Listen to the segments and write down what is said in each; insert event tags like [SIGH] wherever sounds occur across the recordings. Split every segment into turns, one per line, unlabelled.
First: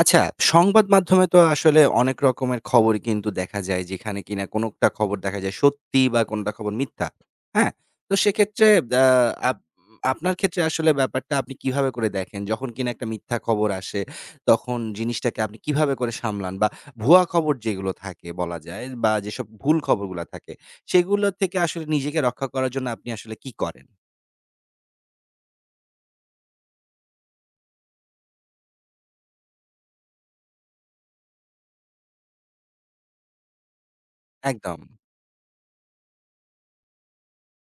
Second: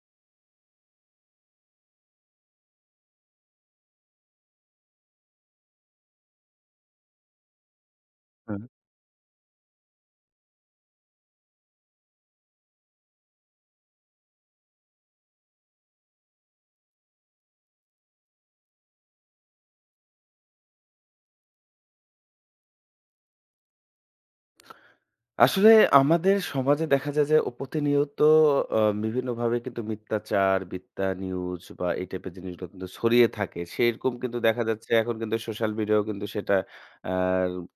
আচ্ছা, সংবাদ মাধ্যমে তো আসলে অনেক রকমের খবরই কিন্তু দেখা যায় যেখানে কিনা কোনোটা খবর দেখা যায় সত্যি বা কোনোটা খবর মিথ্যা। হ্যাঁ? তো
হুম।
সেক্ষেত্রে আ আপ আপনার ক্ষেত্রে আসলে ব্যাপারটা আপনি কিভাবে করে দেখেন? যখন কিনা একটা মিথ্যা খবর আসে তখন জিনিসটাকে আপনি কিভাবে করে সামলান? বা ভুয়া খবর যেগুলো থাকে বলা যায় বা যেসব ভুল খবরগুলা থাকে সেগুলো থেকে আসলে নিজেকে রক্ষা করার জন্য আপনি আসলে কি করেন?
আসলে আমাদের সমাজে দেখা যায় যে ও প্রতিনিয়ত আ বিভিন্নভাবে কিন্তু মিথ্যাচার, মিথ্যা নিউজ বা এই টাইপের জিনিসগুলো কিন্তু ছড়িয়ে থাকে। সেরকম কিন্তু দেখা
একদম।
যাচ্ছে এখন কিন্তু সোশ্যাল মিডিয়াও কিন্তু সেটা আ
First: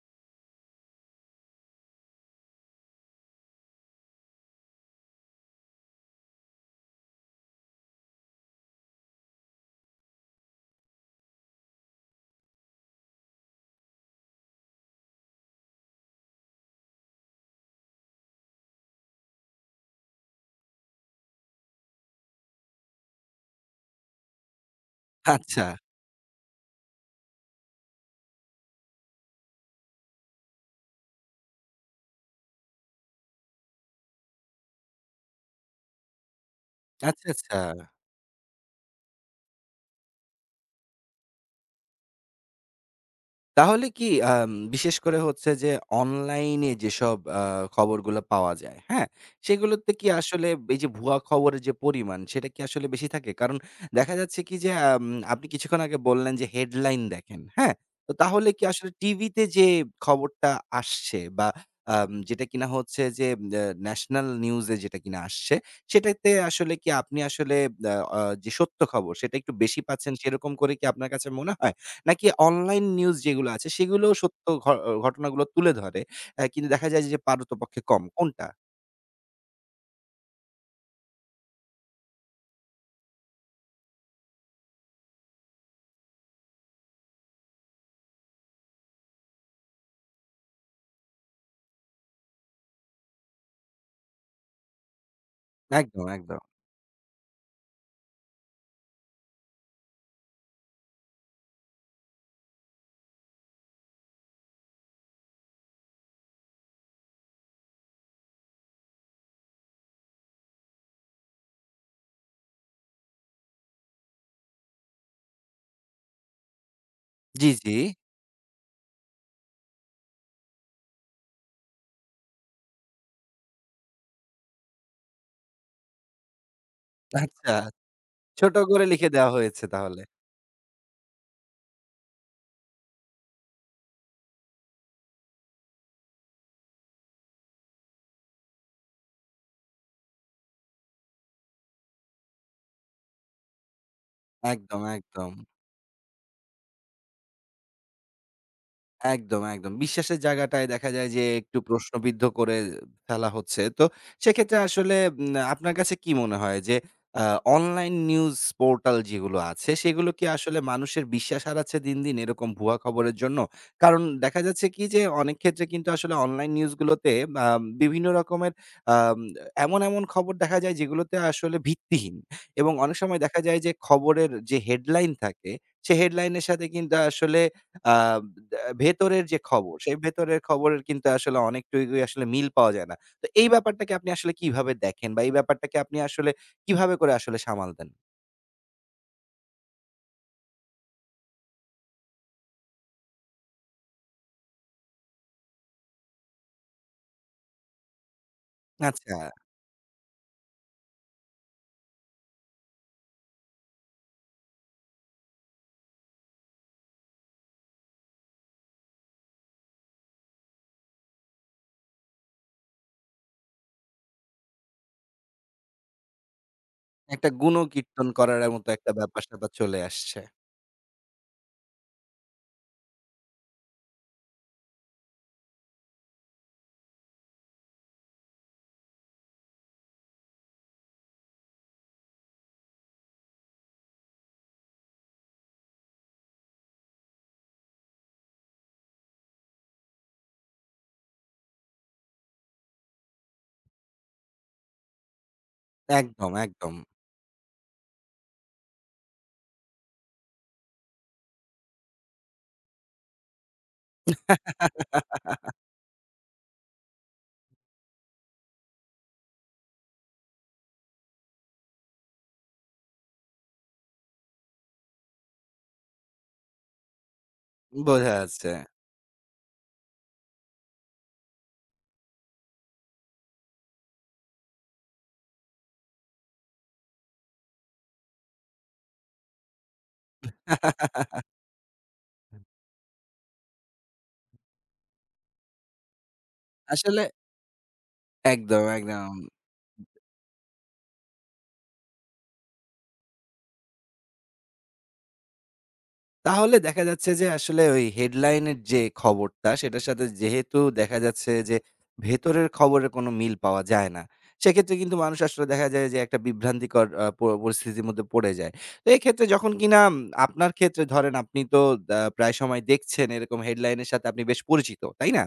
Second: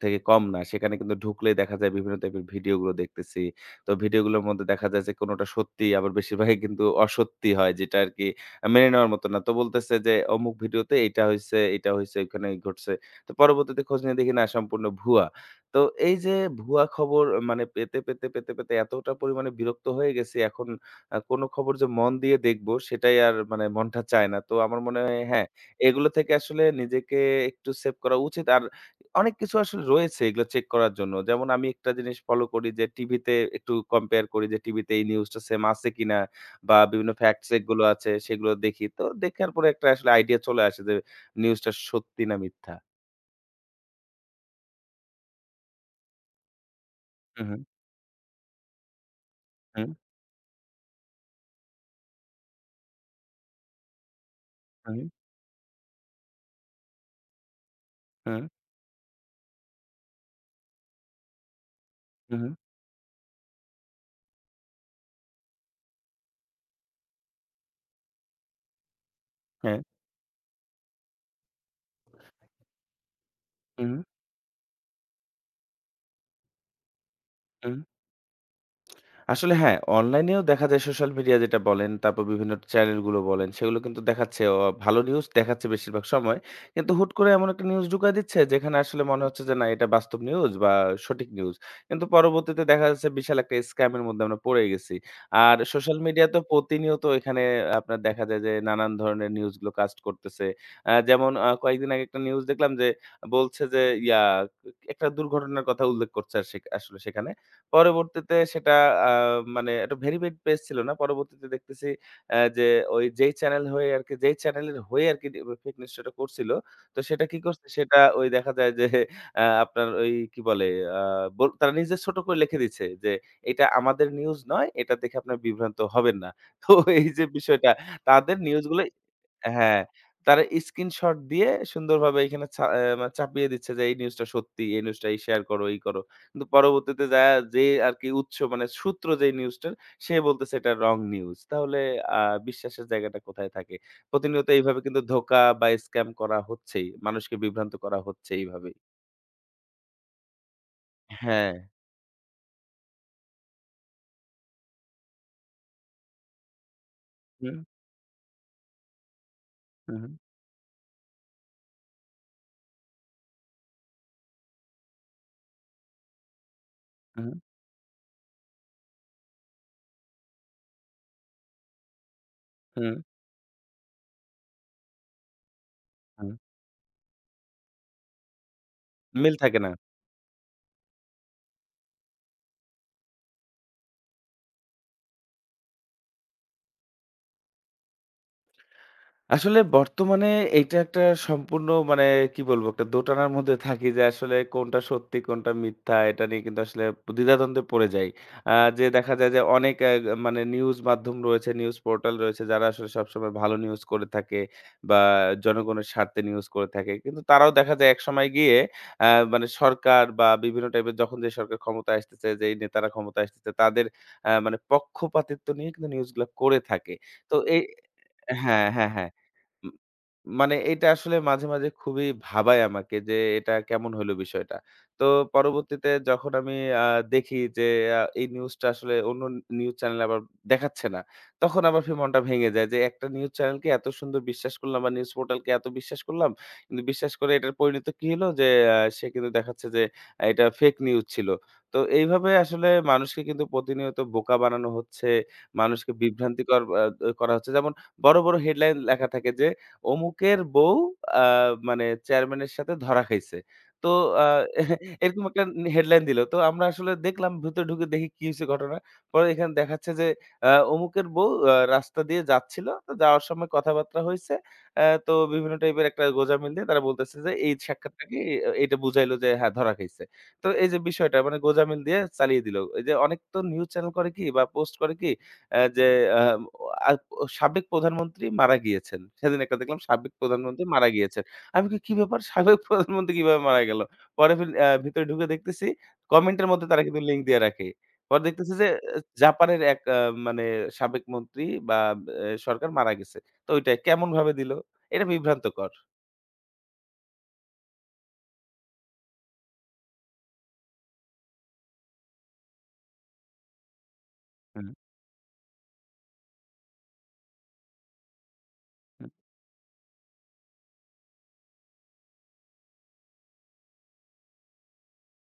থেকে কম না। সেখানে কিন্তু ঢুকলেই দেখা যায় বিভিন্ন টাইপের ভিডিওগুলো দেখতেছি। তো ভিডিওগুলোর মধ্যে দেখা যায় যে কোনটা সত্যি আবার বেশিরভাগই কিন্তু অসত্যি হয় যেটা আরকি মেনে নেওয়ার মতো না। তো বলতেছে যে অমুক ভিডিওতে এইটা হইছে, এইটা হইছে, ওইখানে ঘটছে। তো পরবর্তীতে খোঁজ নিয়ে দেখি না সম্পূর্ণ ভুয়া। তো এই যে ভুয়া খবর মানে পেতে, পেতে, পেতে, পেতে এতটা পরিমাণে বিরক্ত হয়ে গেছি এখন কোনো খবর যে মন দিয়ে দেখবো সেটাই আর মানে মনটা চায় না। তো আমার মনে হয় হ্যাঁ,
আচ্ছা,
এগুলো থেকে আসলে নিজেকে একটু সেভ করা উচিত। আর অনেক কিছু আসলে রয়েছে এগুলো চেক করার জন্য। যেমন আমি একটা জিনিস ফলো করি যে টিভিতে একটু কম্পেয়ার করি যে টিভিতে এই নিউজটা সেম আছে কিনা বা বিভিন্ন
আচ্ছা,
ফ্যাক্ট
আচ্ছা।
চেক গুলো আছে সেগুলো দেখি। তো দেখার পরে একটা আসলে আইডিয়া চলে আসে যে নিউজটা সত্যি না মিথ্যা।
তাহলে কি বিশেষ করে হচ্ছে যে অনলাইনে যেসব
হু, হু,
খবরগুলো পাওয়া যায়, হ্যাঁ?
হু,
সেগুলোতে কি আসলে এই যে ভুয়া খবরের যে পরিমাণ সেটা কি আসলে বেশি থাকে? কারণ দেখা যাচ্ছে কি যে
হু,
আপনি কিছুক্ষণ আগে বললেন যে হেডলাইন দেখেন, হ্যাঁ? তো তাহলে কি আসলে টিভিতে যে খবরটা আসছে বা
হু,
যেটা
হু।
কিনা হচ্ছে যে ন্যাশনাল নিউজে যেটা কিনা আসছে, সেটাতে আসলে কি আপনি আসলে আ আ যে সত্য খবর সেটা একটু
হ্যাঁ,
বেশি পাচ্ছেন সেরকম করে কি আপনার কাছে মনে হয়? নাকি অনলাইন নিউজ যেগুলো আছে
হুম,
সেগুলোও সত্য ঘটনাগুলো তুলে ধরে। কিন্তু দেখা যায় যে
হুম।
পারতপক্ষে কম। কোনটা?
আসলে হ্যাঁ, অনলাইনেও দেখা যায় সোশ্যাল মিডিয়া যেটা বলেন, তারপর বিভিন্ন চ্যানেলগুলো বলেন, সেগুলো কিন্তু দেখাচ্ছে ভালো নিউজ দেখাচ্ছে বেশিরভাগ সময়। কিন্তু হুট করে এমন একটা নিউজ ঢুকায় দিচ্ছে যেখানে আসলে মনে হচ্ছে যে না এটা বাস্তব নিউজ বা সঠিক নিউজ। কিন্তু পরবর্তীতে দেখা যাচ্ছে বিশাল একটা স্ক্যাম এর মধ্যে আমরা পড়ে গেছি। আর সোশ্যাল
একদম,
মিডিয়া তো
একদম।
প্রতিনিয়ত এখানে আপনার দেখা যায় যে নানান ধরনের নিউজগুলো কাস্ট করতেছে। যেমন কয়েকদিন আগে একটা নিউজ দেখলাম যে বলছে যে একটা দুর্ঘটনার কথা উল্লেখ করছে আর আসলে সেখানে। পরবর্তীতে সেটা আ মানে একটা ভেরিফাইড পেজ ছিল না। পরবর্তীতে দেখতেছি যে ওই যেই চ্যানেল হয়ে আরকি যেই চ্যানেলের হয়ে আরকি ফেক নিউজ শোটা করছিল। তো সেটা কি
জি,
করছে?
জি।
সেটা ওই দেখা যায় যে আপনার ওই কি বলে? আ তারা নিজে ছোট করে লিখে দিচ্ছে যে, "এটা আমাদের নিউজ নয়। এটা দেখে আপনারা বিভ্রান্ত হবেন না।" তো এই যে
আচ্ছা,
বিষয়টা তাদের
ছোট
নিউজগুলো
করে লিখে দেওয়া হয়েছে
হ্যাঁ,
তাহলে।
তারা স্ক্রিনশট দিয়ে সুন্দরভাবে এখানে ছা অ্যা মানে চাপিয়ে দিচ্ছে যে এই নিউজটা সত্যি, এই নিউজটা এই শেয়ার করো, এই করো। কিন্তু পরবর্তীতে যায়া যে আরকি উৎস মানে সূত্র যেই নিউজটার সে বলতেছে এটা রং নিউজ। তাহলে আ বিশ্বাসের জায়গাটা কোথায় থাকে? প্রতিনিয়ত এইভাবে
একদম,
কিন্তু
একদম।
ধোঁকা বা স্ক্যাম করা হচ্ছেই। মানুষকে বিভ্রান্ত করা হচ্ছে এইভাবেই।
একদম, একদম। বিশ্বাসের জায়গাটায় দেখা যায় যে
হ্যাঁ।
একটু প্রশ্নবিদ্ধ করে ফেলা হচ্ছে। তো সেক্ষেত্রে আসলে আপনার কাছে কি মনে হয় যে আ
হুম,
অনলাইন নিউজ পোর্টাল যেগুলো আছে
হুম,
সেগুলো
হুম,
কি আসলে মানুষের বিশ্বাস হারাচ্ছে দিন, দিন এরকম ভুয়া খবরের জন্য? কারণ দেখা যাচ্ছে কি যে অনেক ক্ষেত্রে কিন্তু আসলে অনলাইন নিউজগুলোতে
হুম,
বিভিন্ন রকমের আম এমন, এমন খবর দেখা যায় যেগুলোতে আসলে ভিত্তিহীন এবং
হুম,
অনেক সময় দেখা যায় যে খবরের যে হেডলাইন থাকে সে
হুম।
হেডলাইনের সাথে কিন্তু আসলে আ ভেতরের
মিল
যে
থাকে না।
খবর, সেই ভেতরের খবরের কিন্তু আসলে অনেকটুকুই আসলে মিল পাওয়া যায় না। তো এই ব্যাপারটাকে আপনি আসলে কিভাবে দেখেন? বা এই ব্যাপারটাকে আপনি আসলে কিভাবে করে আসলে সামাল দেন?
আসলে বর্তমানে এইটা একটা সম্পূর্ণ মানে কি বলবো? একটা দোটানার মধ্যে থাকি যে আসলে কোনটা সত্যি, কোনটা মিথ্যা এটা নিয়ে কিন্তু আসলে দ্বিধাদ্বন্দ্বে পড়ে যাই। আ যে দেখা
আচ্ছা,
যায় যে অনেক মানে নিউজ মাধ্যম রয়েছে, নিউজ পোর্টাল রয়েছে যারা আসলে সবসময় ভালো নিউজ করে থাকে বা জনগণের স্বার্থে নিউজ করে থাকে। কিন্তু তারাও দেখা যায় একসময় গিয়ে মানে সরকার বা বিভিন্ন টাইপের যখন যে সরকার ক্ষমতায় আসতেছে, যেই নেতারা ক্ষমতায় আসতেছে তাদের মানে পক্ষপাতিত্ব নিয়ে কিন্তু নিউজগুলা করে থাকে।
একটা
তো এই
গুণকীর্তন করার
হ্যাঁ,
মতো একটা
হ্যাঁ, হ্যাঁ।
ব্যাপার-স্যাপার চলে আসছে।
মানে এটা আসলে মাঝে, মাঝে খুবই ভাবায় আমাকে যে এটা কেমন হইল বিষয়টা। তো পরবর্তীতে যখন আমি আ দেখি যে এই নিউজটা আসলে অন্য নিউজ চ্যানেলে আবার দেখাচ্ছে না। তখন আবার ফির মনটা ভেঙে যায় যে একটা নিউজ চ্যানেলকে এত সুন্দর বিশ্বাস করলাম বা নিউজ পোর্টালকে এত বিশ্বাস করলাম। কিন্তু বিশ্বাস করে এটার পরিণত কি হলো যে সে কিন্তু দেখাচ্ছে যে আহ, এটা ফেক নিউজ ছিল। তো এইভাবে আসলে মানুষকে কিন্তু প্রতিনিয়ত বোকা বানানো হচ্ছে, মানুষকে
একদম,
বিভ্রান্তিকর
একদম।
করা হচ্ছে। যেমন বড়, বড় হেডলাইন লেখা থাকে যে অমুকের বউ আ মানে চেয়ারম্যানের সাথে ধরা খাইছে। তো আ [LAUGHS] এরকম
[LAUGHS]
একটা হেডলাইন দিল। তো আমরা আসলে দেখলাম ভিতরে ঢুকে দেখি কি হইছে ঘটনা। পরে এখানে দেখাচ্ছে যে অমুকের বউ রাস্তা দিয়ে যাচ্ছিল। তো যাওয়ার সময় কথাবার্তা হইছে। তো বিভিন্ন টাইপের একটা গোঁজামিল দিয়ে তারা বলতেছে যে এই
বোঝা
সাক্ষাৎটাকে
যাচ্ছে।
এটা বুঝাইলো যে হ্যাঁ, ধরা খাইছে। তো এই যে বিষয়টা মানে গোঁজামিল দিয়ে চালিয়ে দিল। এই যে অনেক তো নিউজ চ্যানেল করে কি বা পোস্ট করে কি যে আ ও সাবেক প্রধানমন্ত্রী মারা গিয়েছেন। সেদিন একটা দেখলাম সাবেক প্রধানমন্ত্রী মারা গিয়েছেন। আমি কই, "কি ব্যাপার? সাবেক [LAUGHS] প্রধানমন্ত্রী কিভাবে মারা গেল?" পরে ফির ভিতরে ঢুকে দেখতেছি কমেন্টের মধ্যে তারা কিন্তু
আসলে
লিঙ্ক দিয়ে রাখে। পরে দেখতেছি
একদম,
যে
একদম।
জাপানের এক মানে সাবেক মন্ত্রী বা এ সরকার মারা গেছে। তো ওইটাই কেমনভাবে দিল? এটা বিভ্রান্তকর।
তাহলে দেখা যাচ্ছে যে আসলে ওই হেডলাইনের যে খবরটা সেটার সাথে যেহেতু দেখা যাচ্ছে যে ভেতরের খবরের কোনো মিল পাওয়া যায় না।
হুম,
সেক্ষেত্রে কিন্তু মানুষ আসলে দেখা যায় যে একটা বিভ্রান্তিকর আ প পরিস্থিতির মধ্যে পড়ে যায়। তো
হুম,
এক্ষেত্রে যখন কিনা আপনার ক্ষেত্রে ধরেন আপনি তো প্রায় সময় দেখছেন এরকম হেডলাইনের সাথে আপনি বেশ পরিচিত, তাই না?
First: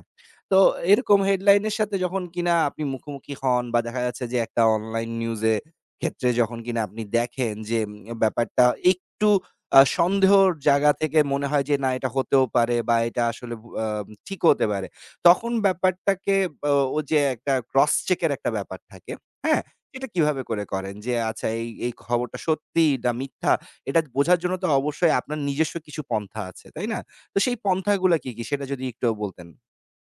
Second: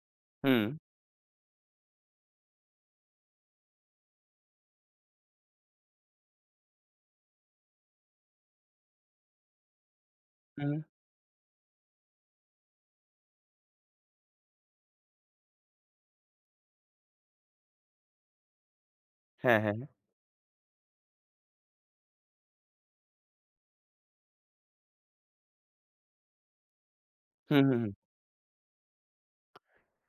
তো
হুম,
এরকম হেডলাইনের সাথে যখন কিনা আপনি মুখোমুখি হন বা দেখা যাচ্ছে যে একটা অনলাইন নিউজে ক্ষেত্রে যখন কিনা আপনি দেখেন যে ব্যাপারটা একটু সন্দেহর
হুম।
জায়গা থেকে মনে হয় যে না এটা হতেও পারে বা এটা আসলে ভু আ ঠিক হতে পারে। তখন ব্যাপারটাকে অ ও যে একটা ক্রস চেক এর একটা ব্যাপার থাকে,
হ্যাঁ,
হ্যাঁ?
হ্যাঁ, হ্যাঁ।
এটা কিভাবে করে করেন? যে আচ্ছা এই খবরটা সত্যি না মিথ্যা এটা বোঝার জন্য তো অবশ্যই আপনার নিজস্ব কিছু পন্থা আছে, তাই না? তো সেই
হুম, হুম, হুম।
পন্থাগুলা কি সেটা যদি একটুও বলতেন।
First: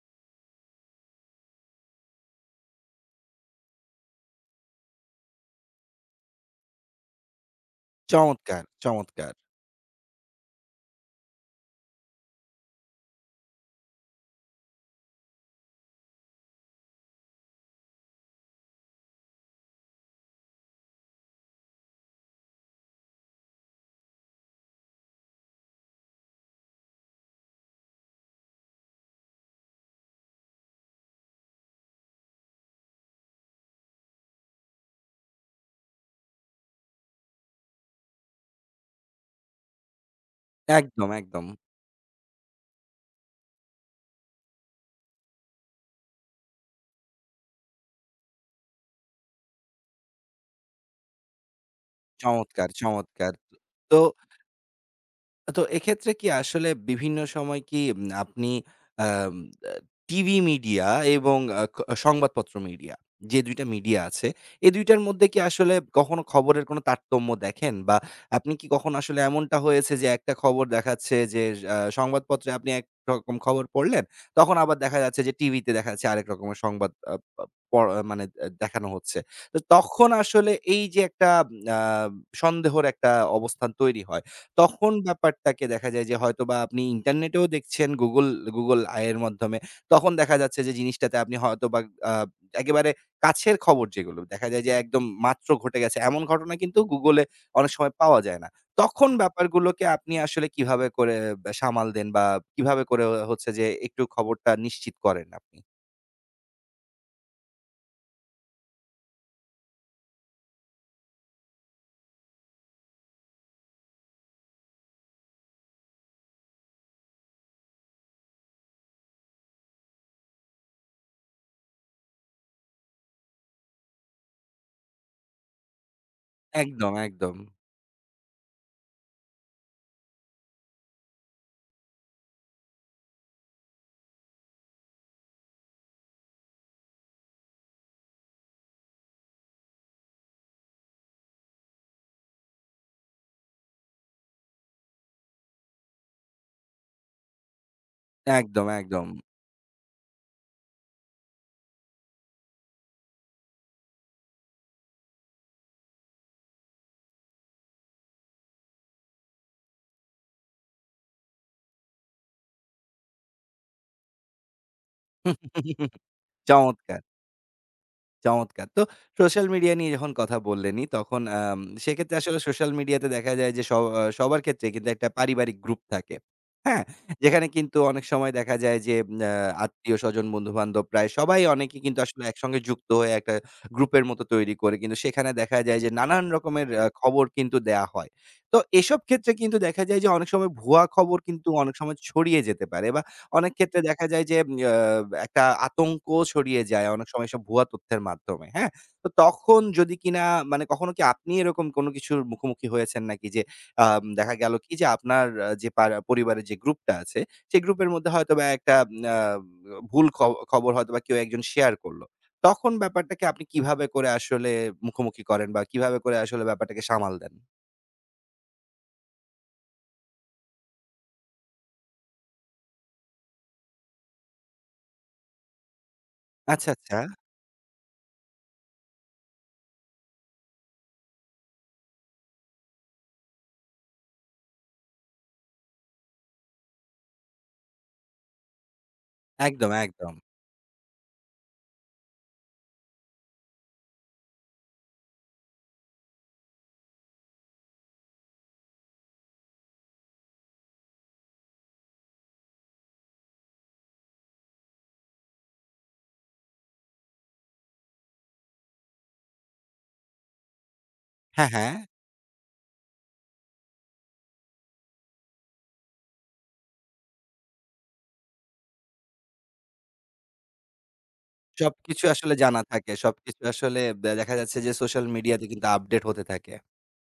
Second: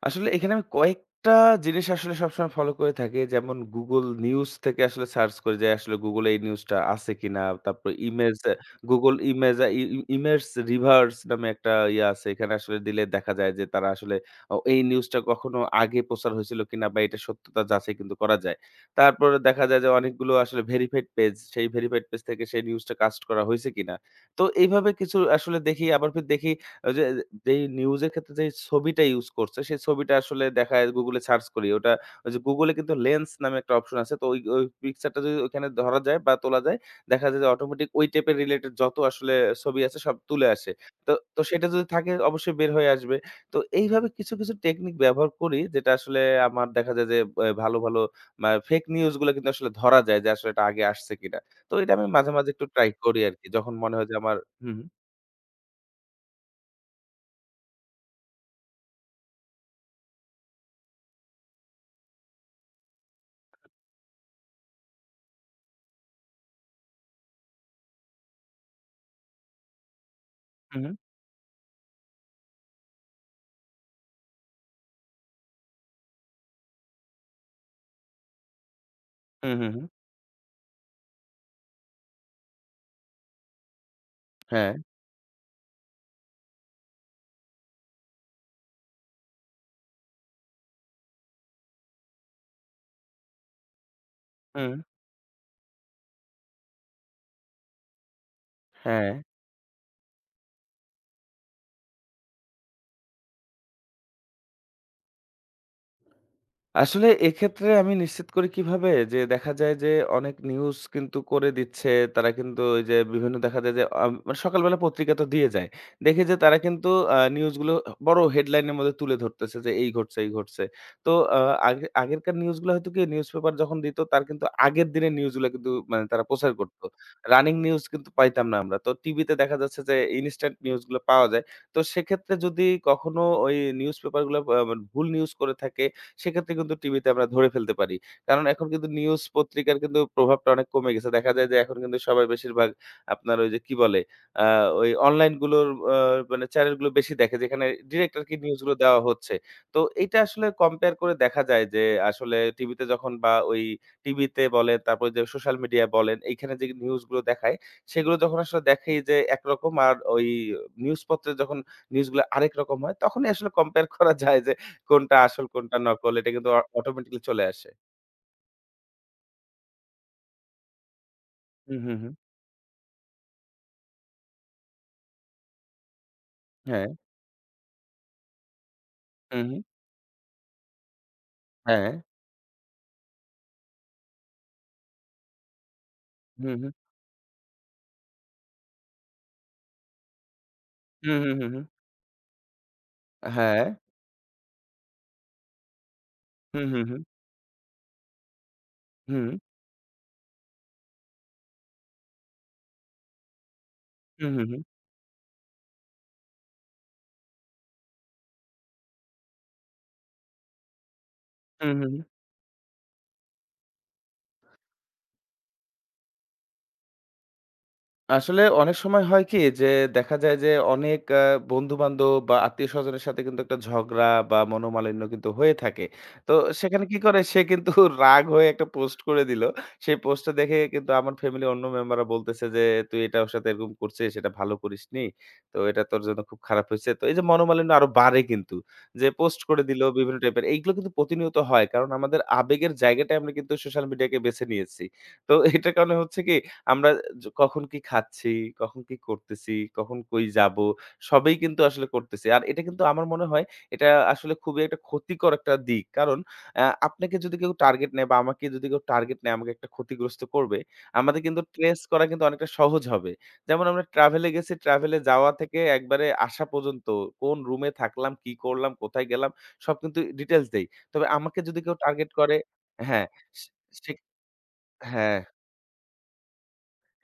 আসলে এখানে আমি কয়েকটা জিনিস আসলে সবসময় ফলো করে থাকি। যেমন Google নিউজ থেকে আসলে সার্চ করি যে আসলে Google এ এই নিউজটা আছে কিনা। তারপর ইমেজ এ
চমৎকার,
Google
চমৎকার।
ইমেজ আ ই ইমেজ রিভার্স নামে একটা ইয়ে আছে। এখানে আসলে দিলে দেখা যায় যে তারা আসলে এই নিউজটা কখনো আগে প্রচার হয়েছিল কিনা বা এটার সত্যতা যাচাই কিন্তু করা যায়। তারপরে দেখা যায় যে অনেকগুলো আসলে ভেরিফাইড পেজ, সেই ভেরিফাইড পেজ থেকে সেই নিউজটা কাস্ট করা হয়েছে কিনা। তো এইভাবে কিছু আসলে দেখি আবার ফির দেখি ওই যে যেই নিউজের ক্ষেত্রে যেই ছবিটা ইউজ করছে, সেই ছবিটা আসলে দেখা যায় Google এ সার্চ করি। ওটা ওই যে Google এ কিন্তু লেন্স নামে একটা অপশন আছে। তো ওই পিকচারটা যদি ওখানে ধরা যায় বা তোলা যায়, দেখা যায় যে অটোমেটিক ওই টাইপের রিলেটেড যত আসলে ছবি আছে সব তুলে আসে।
একদম,
তো
একদম।
সেটা যদি থাকে অবশ্যই বের হয়ে আসবে। তো এইভাবে কিছু, কিছু টেকনিক ব্যবহার করি যেটা আসলে আমার দেখা যায় যে ভালো, ভালো ফেক নিউজ গুলো কিন্তু আসলে ধরা যায় যে আসলে এটা আগে আসছে কিনা। তো এটা আমি মাঝে, মাঝে একটু
চমৎকার,
ট্রাই করি
চমৎকার।
আরকি। যখন মনে
তো
হয় যে আমার হুম,
তো এক্ষেত্রে কি আসলে বিভিন্ন সময় কি আপনি আম আ টিভি মিডিয়া এবং আ ক সংবাদপত্র মিডিয়া যে ২ টা মিডিয়া আছে, এই ২ টার মধ্যে কি আসলে কখনো খবরের কোনো তারতম্য দেখেন? বা আপনি কি কখনো আসলে এমনটা হয়েছে যে একটা খবর
হুম, হুম,
দেখাচ্ছে যে সংবাদপত্রে আপনি একরকম খবর পড়লেন, তখন আবার দেখা যাচ্ছে যে টিভিতে দেখা যাচ্ছে আরেক রকমের সংবাদ আ পা পড় আহ, মানে আ দেখানো হচ্ছে।
হুম,
তো
হুম, হুম,
তখন আসলে এই যে একটা আ সন্দেহর একটা অবস্থান তৈরি হয়
হ্যাঁ।
তখন ব্যাপারটাকে দেখা যায় যে হয়তোবা আপনি ইন্টারনেটেও দেখছেন Google Eye এর মাধ্যমে। তখন দেখা যাচ্ছে যে জিনিসটাতে আপনি হয়তোবা আ একেবারে কাছের খবর যেগুলো, দেখা যায় যে
হুম,
একদম মাত্র ঘটে গেছে এমন ঘটনা কিন্তু Google এ অনেক সময় পাওয়া যায় না।
হ্যাঁ।
তখন ব্যাপারগুলোকে আপনি আসলে কিভাবে করে সামাল দেন বা কিভাবে করে হচ্ছে যে একটু খবরটা নিশ্চিত করেন আপনি?
আসলে এক্ষেত্রে আমি নিশ্চিত করি কিভাবে? যে দেখা যায় যে অনেক নিউজ কিন্তু করে দিচ্ছে। তারা কিন্তু ওই যে বিভিন্ন দেখা যায় যে মানে সকালবেলা পত্রিকা তো দিয়ে যায়। দেখি যে তারা কিন্তু নিউজগুলো বড় হেডলাইন এর মধ্যে তুলে ধরতেছে যে এই ঘটছে, এই ঘটছে। তো আগে আগেরকার নিউজগুলো হয়তো কি নিউজপেপার যখন দিত তার কিন্তু আগের দিনের নিউজগুলো কিন্তু মানে তারা প্রচার করত।
একদম, একদম।
রানিং নিউজ কিন্তু পাইতাম না আমরা। তো টিভিতে দেখা যাচ্ছে যে ইনস্ট্যান্ট নিউজগুলো পাওয়া যায়। তো সেক্ষেত্রে যদি কখনো ওই নিউজপেপারগুলো মানে ভুল নিউজ করে থাকে সেক্ষেত্রে কিন্তু টিভিতে আমরা ধরে ফেলতে পারি। কারণ এখন কিন্তু নিউজ পত্রিকার কিন্তু প্রভাবটা অনেক কমে গেছে। দেখা যায় যে এখন কিন্তু সবাই বেশিরভাগ আপনার ওই যে কি বলে? আ ওই অনলাইন গুলোর আ মানে চ্যানেল গুলো বেশি দেখে যেখানে ডিরেক্ট আরকি নিউজ
একদম,
গুলো দেওয়া
একদম।
হচ্ছে। তো এইটা আসলে কম্পেয়ার করে দেখা যায় যে আসলে টিভিতে যখন বা ওই টিভিতে বলেন তারপর যে সোশ্যাল মিডিয়া বলেন এইখানে যে নিউজ গুলো দেখায় সেগুলো যখন আসলে দেখি যে একরকম আর ওই নিউজ পত্রে যখন নিউজ গুলো আরেক রকম হয় তখনই আসলে কম্পেয়ার করা যায় যে কোনটা আসল কোনটা
[LAUGHS]
নকল এটা কিন্তু
চমৎকার!
অটোমেটিক্যালি চলে আসে।
চমৎকার! তো সোশ্যাল মিডিয়া নিয়ে যখন কথা বললেনই, তখন
হুম, হুম, হুম।
সেক্ষেত্রে আসলে সোশ্যাল মিডিয়াতে দেখা যায় যে, স আ সবার ক্ষেত্রে কিন্তু একটা পারিবারিক গ্রুপ থাকে। হ্যাঁ?
হ্যাঁ।
যেখানে কিন্তু অনেক সময় দেখা যায় যে, আ
হুম, হুম।
আত্মীয়-স্বজন, বন্ধু-বান্ধব প্রায় সবাই অনেকে
হ্যাঁ।
কিন্তু আসলে একসঙ্গে যুক্ত হয়ে একটা গ্রুপের মতো তৈরি করে। কিন্তু সেখানে দেখা যায় যে, নানান
হুম,
রকমের
হুম।
খবর কিন্তু দেয়া হয়। তো এসব ক্ষেত্রে কিন্তু দেখা যায় যে, অনেক সময় ভুয়া
হুম,
খবর
হুম, হুম,
কিন্তু
হুম।
অনেক সময় ছড়িয়ে যেতে পারে বা অনেক
হ্যাঁ।
ক্ষেত্রে দেখা যায় যে, আ একটা আতঙ্ক ছড়িয়ে
হুম, হুম,
যায়
হুম।
অনেক সময় এসব ভুয়া তথ্যের মাধ্যমে, হ্যাঁ? তো
হুম।
তখন যদি কিনা মানে কখনো কি আপনি এরকম কোনো কিছুর মুখোমুখি হয়েছেন নাকি যে
হুম,
দেখা
হুম,
গেল
হুম।
কি যে আপনার যে পরিবারের যে গ্রুপটা আছে, সেই গ্রুপের মধ্যে হয়তোবা একটা আ ভুল খবর হয়তোবা কেউ একজন
হুম,
শেয়ার
হুম, হুম।
করলো। তখন ব্যাপারটাকে আপনি কিভাবে করে আসলে মুখোমুখি করেন বা কিভাবে করে আসলে ব্যাপারটাকে সামাল দেন?
আসলে অনেক সময় হয় কি যে দেখা যায় যে অনেক বন্ধু-বান্ধব বা আত্মীয়-স্বজনের সাথে কিন্তু একটা ঝগড়া বা মনোমালিন্য কিন্তু হয়ে থাকে। তো
আচ্ছা,
সেখানে কি
আচ্ছা।
করে সে কিন্তু [LAUGHS] রাগ হয়ে একটা পোস্ট করে দিল। সেই পোস্টটা দেখে কিন্তু আমার ফ্যামিলির অন্য মেম্বাররা বলতেছে যে, "তুই এটা ওর সাথে এরকম করছিস, এটা ভালো করিসনি। তো এটা তোর জন্য খুব খারাপ হইছে।" তো এই যে মনোমালিন্য আরো বাড়ে কিন্তু। যে পোস্ট করে
একদম,
দিল
একদম।
বিভিন্ন টাইপের। এইগুলো কিন্তু প্রতিনিয়ত হয়। কারণ আমাদের আবেগের জায়গাটাই আমরা কিন্তু সোশ্যাল মিডিয়াকে বেছে নিয়েছি। তো এটার কারণে হচ্ছে কি আমরা কখন কি খাচ্ছি, কখন কি করতেছি, কখন কই যাবো, সবই কিন্তু আসলে করতেছি। আর এটা কিন্তু আমার মনে হয় এটা আসলে খুবই একটা ক্ষতিকর একটা দিক। কারণ আপনাকে যদি কেউ টার্গেট নেয় বা আমাকে যদি কেউ টার্গেট নেয় আমাকে একটা ক্ষতিগ্রস্ত করবে, আমাদের কিন্তু
হ্যাঁ, হ্যাঁ।
ট্রেস করা কিন্তু অনেকটা সহজ হবে। যেমন আমরা ট্রাভেলে গেছি, ট্রাভেলে যাওয়া থেকে একবারে আসা পর্যন্ত কোন রুমে থাকলাম, কি করলাম, কোথায় গেলাম সব কিন্তু ডিটেইলস দেই। তবে আমাকে যদি কেউ
সবকিছু
টার্গেট
আসলে
করে
জানা থাকে।
হ্যাঁ,
সবকিছু
সে
আসলে
সে
দেখা যাচ্ছে যে সোশ্যাল
হ্যাঁ।
মিডিয়াতে কিন্তু আপডেট হতে থাকে।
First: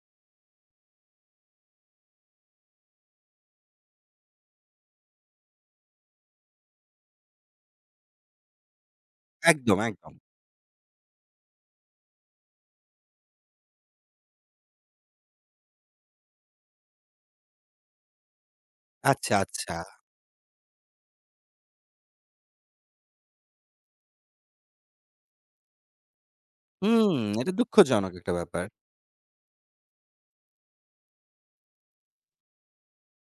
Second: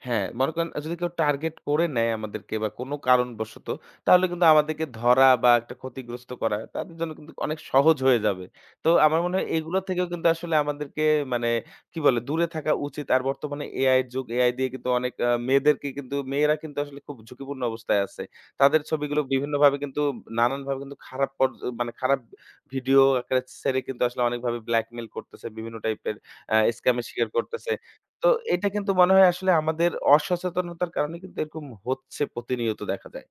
হ্যাঁ, মনে করেন যদি কেউ টার্গেট করে নেয় আমাদেরকে বা কোনো কারণবশত, তাহলে কিন্তু আমাদেরকে ধরা বা একটা ক্ষতিগ্রস্ত করা তাদের জন্য কিন্তু অনেক সহজ হয়ে যাবে। তো আমার মনে হয় এগুলো
একদম,
থেকেও
একদম।
কিন্তু আসলে আমাদেরকে মানে কি বলে দূরে থাকা উচিত। আর বর্তমানে এআই এর যুগ। এআই দিয়ে কিন্তু অনেক মেয়েদেরকে কিন্তু মেয়েরা কিন্তু আসলে খুব ঝুঁকিপূর্ণ অবস্থায় আছে। তাদের ছবিগুলো
আচ্ছা,
বিভিন্নভাবে
আচ্ছা।
কিন্তু নানানভাবে কিন্তু খারাপ মানে খারাপ ভিডিও আকারে ছেড়ে কিন্তু আসলে অনেকভাবে ব্ল্যাকমেইল করতেছে। বিভিন্ন টাইপের স্ক্যাম এর
হুম,
শিকার
এটা
করতেছে।
দুঃখজনক
তো
একটা ব্যাপার।
এটা কিন্তু মনে হয় আসলে আমাদের অসচেতনতার কারণে কিন্তু এরকম হচ্ছে প্রতিনিয়ত দেখা যায়।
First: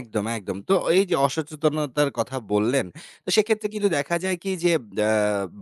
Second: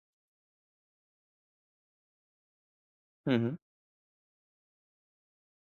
একদম, একদম। তো এই যে অসচেতনতার কথা বললেন, তো
হু, হু,
সেক্ষেত্রে কিন্তু দেখা যায় কি যে আ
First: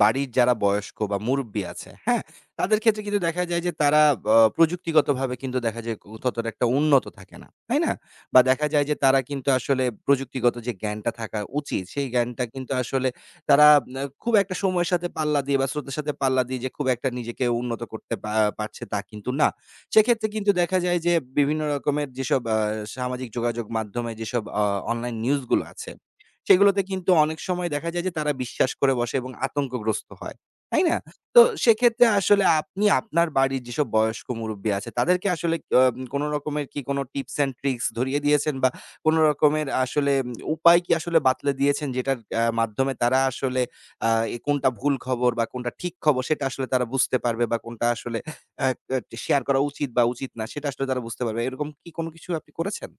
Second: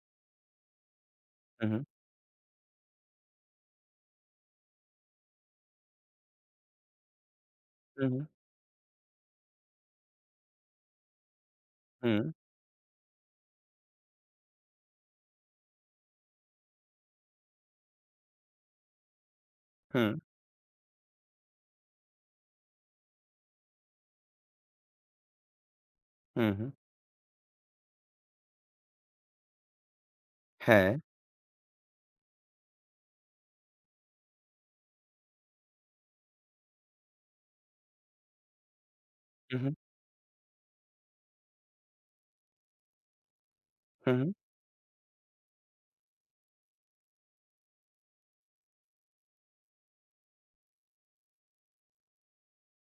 বাড়ির যারা বয়স্ক বা মুরুব্বি
হু,
আছে, হ্যাঁ? তাদের ক্ষেত্রে কিন্তু দেখা যায় যে তারা প্রযুক্তিগতভাবে কিন্তু দেখা যায় ততটা একটা উন্নত থাকে না। তাই না?
হু, হু,
বা দেখা যায় যে তারা কিন্তু আসলে প্রযুক্তিগত যে জ্ঞানটা থাকা উচিত, সেই
হু,
জ্ঞানটা কিন্তু আসলে তারা খুব একটা সময়ের সাথে পাল্লা দিয়ে বা স্রোতের সাথে পাল্লা দিয়ে যে খুব একটা নিজেকে উন্নত করতে পারছে তা কিন্তু না।
হু, হু,
সেক্ষেত্রে কিন্তু দেখা যায় যে বিভিন্ন রকমের যেসব সামাজিক যোগাযোগ মাধ্যমে যেসব অনলাইন নিউজগুলো আছে,
হু, হু।
সেগুলোতে কিন্তু অনেক সময় দেখা যায় যে তারা বিশ্বাস করে বসে এবং আতঙ্কগ্রস্ত হয়। তাই
হ্যাঁ।
না? তো সেক্ষেত্রে আসলে আপনি আপনার বাড়ির যেসব বয়স্ক মুরুব্বি আছে তাদেরকে আসলে কোন রকমের কি কোন টিপস অ্যান্ড ট্রিকস ধরিয়ে দিয়েছেন বা কোন
হু, হু,
রকমের আসলে উম, উপায় কি আসলে বাতলে দিয়েছেন যেটার মাধ্যমে তারা আসলে আ
হু, হু।
এ কোনটা ভুল খবর বা কোনটা ঠিক খবর সেটা আসলে তারা বুঝতে পারবে বা কোনটা আসলে আ আ শেয়ার করা উচিত বা উচিত না সেটা আসলে তারা বুঝতে পারবে। এরকম কি কোনো কিছু আপনি করেছেন?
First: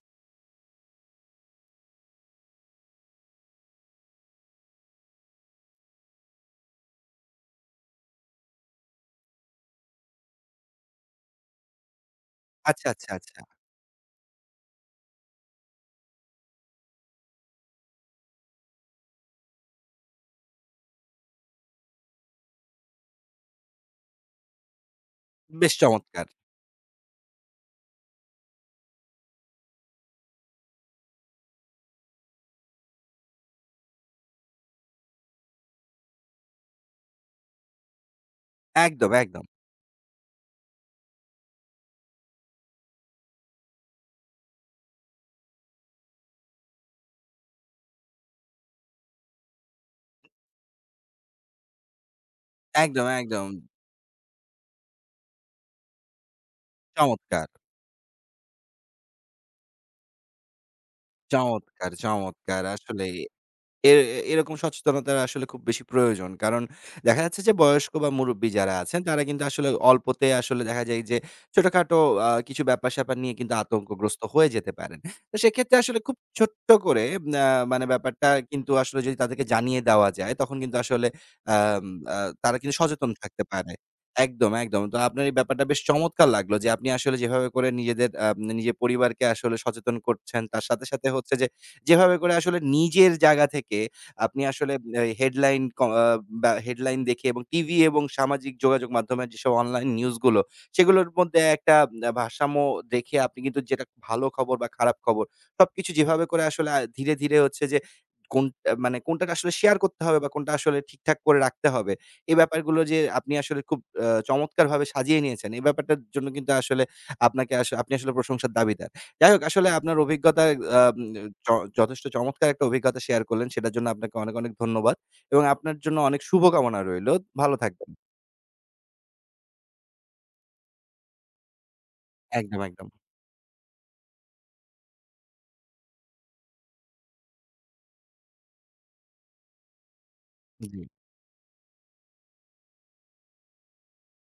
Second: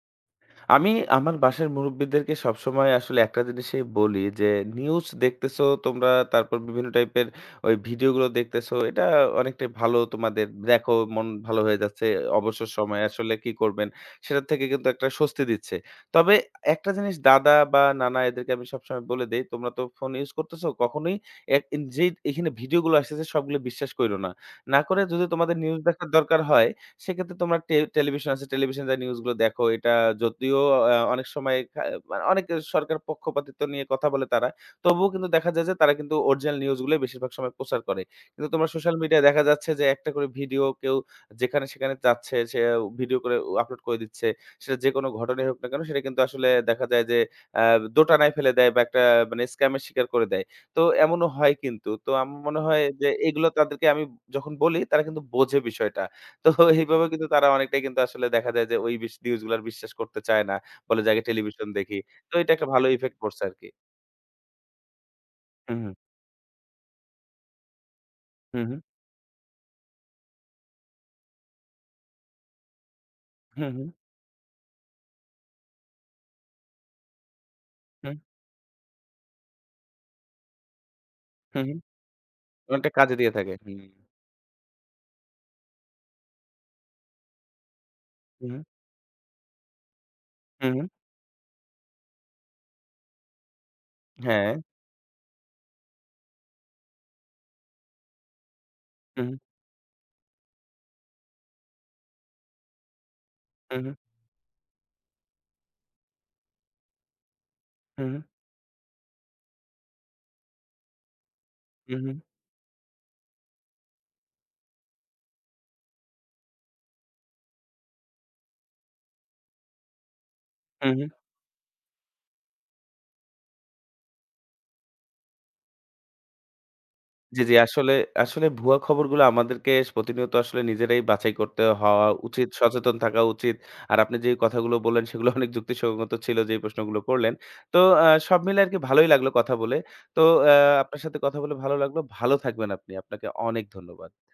আমি আমার বাসার মুরুব্বিদেরকে সবসময় আসলে একটা জিনিসই বলি যে, "নিউজ দেখতেছো তোমরা, তারপর বিভিন্ন টাইপের ওই ভিডিওগুলো দেখতেছো। এটা অনেকটাই ভালো তোমাদের। দেখো মন ভালো হয়ে যাচ্ছে। অবসর
আচ্ছা,
সময়ে
আচ্ছা,
আসলে
আচ্ছা।
কি করবেন?" সেটার থেকে কিন্তু একটা স্বস্তি দিচ্ছে। তবে একটা জিনিস দাদা বা নানা এদেরকে আমি সবসময় বলে দেই, "তোমরা তো ফোন ইউজ করতেছো, কখনোই এক যেই এখানে ভিডিওগুলো আসতেছে সবগুলো বিশ্বাস কইরো না। না করে যদি তোমাদের
বেশ
নিউজ দেখার
চমৎকার।
দরকার হয় সেক্ষেত্রে তোমরা টেলিভিশন আছে, টেলিভিশনে যা নিউজগুলো দেখো। এটা যদিও অনেক সময় মানে অনেক সরকার পক্ষপাতিত্ব নিয়ে কথা বলে তারা। তবুও কিন্তু দেখা যায় যে তারা কিন্তু অরিজিনাল নিউজগুলোই বেশিরভাগ সময় প্রচার করে। কিন্তু তোমার সোশ্যাল
একদম,
মিডিয়ায় দেখা
একদম।
যাচ্ছে যে একটা করে ভিডিও কেউ যেখানে সেখানে যাচ্ছে সে ভিডিও করে আপলোড করে দিচ্ছে। সেটা যেকোনো ঘটনাই হোক না কেন সেটা কিন্তু আসলে দেখা যায় যে আ দোটানায় ফেলে দেয় বা একটা মানে স্ক্যামের শিকার করে দেয়। তো এমনও হয় কিন্তু। তো আমার মনে হয়
একদম,
যে
একদম।
এগুলো তাদেরকে আমি যখন বলি তারা কিন্তু বোঝে বিষয়টা। তো এইভাবে কিন্তু তারা
চমৎকার,
অনেকটাই কিন্তু আসলে দেখা যায় যে ওই নিউজ গুলা আর বিশ্বাস করতে চায় না। বলে যে, "আগে টেলিভিশন
চমৎকার,
দেখি।" তো এটা
চমৎকার।
একটা ভালো ইফেক্ট
আসলেই।
পড়ছে আরকি।
এ এরকম সচেতনতার আসলে খুব বেশি
হুম,
প্রয়োজন। কারণ দেখা যাচ্ছে যে বয়স্ক বা মুরুব্বি
হুম, হুম,
যারা
হুম,
আছেন তারা কিন্তু আসলে অল্পতে আসলে দেখা যায় যে ছোটখাটো কিছু ব্যাপার-স্যাপার নিয়ে কিন্তু
হুম,
আতঙ্কগ্রস্ত হয়ে যেতে পারেন। তো সেক্ষেত্রে আসলে খুব ছোট্ট করে আ মানে
হুম,
ব্যাপারটা কিন্তু আসলে যদি তাদেরকে জানিয়ে দেওয়া যায় তখন কিন্তু আসলে
হুম, হুম।
আম আ তারা কিন্তু
অনেকটা
সচেতন
কাজে দিয়ে
থাকতে
থাকে।
পারে।
হুম,
একদম, একদম। তো আপনার এই ব্যাপারটা বেশ চমৎকার লাগলো যে আপনি আসলে যেভাবে করে নিজেদের
হুম,
নিজের পরিবারকে আসলে সচেতন করছেন তার
হুম, হুম।
সাথে, সাথে হচ্ছে যে যেভাবে করে আসলে নিজের জায়গা থেকে আপনি
হ্যাঁ।
আসলে আ হেডলাইন ক আ বা হেডলাইন দেখে এবং টিভি এবং সামাজিক যোগাযোগ মাধ্যমের
হুম, হুম,
যেসব অনলাইন নিউজগুলো, সেগুলোর মধ্যে একটা ভারসাম্য রেখে আপনি কিন্তু যেটা
হুম,
ভালো খবর বা খারাপ খবর, সবকিছু যেভাবে করে আসলে ধীরে, ধীরে হচ্ছে যে
হুম,
কোন মানে কোনটাকে আসলে শেয়ার করতে হবে বা কোনটা আসলে ঠিকঠাক করে রাখতে হবে।
হুম, হুম,
এই ব্যাপারগুলো যে আপনি আসলে খুব চমৎকারভাবে সাজিয়ে নিয়েছেন, এই ব্যাপারটার জন্য কিন্তু আসলে আপনাকে আস আপনি আসলে প্রশংসার দাবিদার। যাই হোক আসলে আপনার অভিজ্ঞতা আম
হুম।
য যথেষ্ট চমৎকার একটা অভিজ্ঞতা শেয়ার করলেন। সেটার জন্য আপনাকে অনেক, অনেক ধন্যবাদ এবং আপনার জন্য অনেক শুভকামনা রইলো।
জি, জি।
ভালো থাকবেন।
আসলে ভুয়া খবরগুলো আমাদেরকে প্রতিনিয়ত আসলে নিজেরাই বাছাই করতে হওয়া উচিত,
একদম, একদম।
সচেতন থাকা উচিত। আর আপনি যে কথাগুলো বললেন সেগুলো অনেক যুক্তিসঙ্গত ছিল যেই প্রশ্নগুলো করলেন। তো সব মিলে আরকি ভালোই লাগলো কথা বলে। তো আ
জি।
আপনার সাথে কথা বলে ভালো লাগলো। ভালো থাকবেন আপনি। আপনাকে অনেক ধন্যবাদ।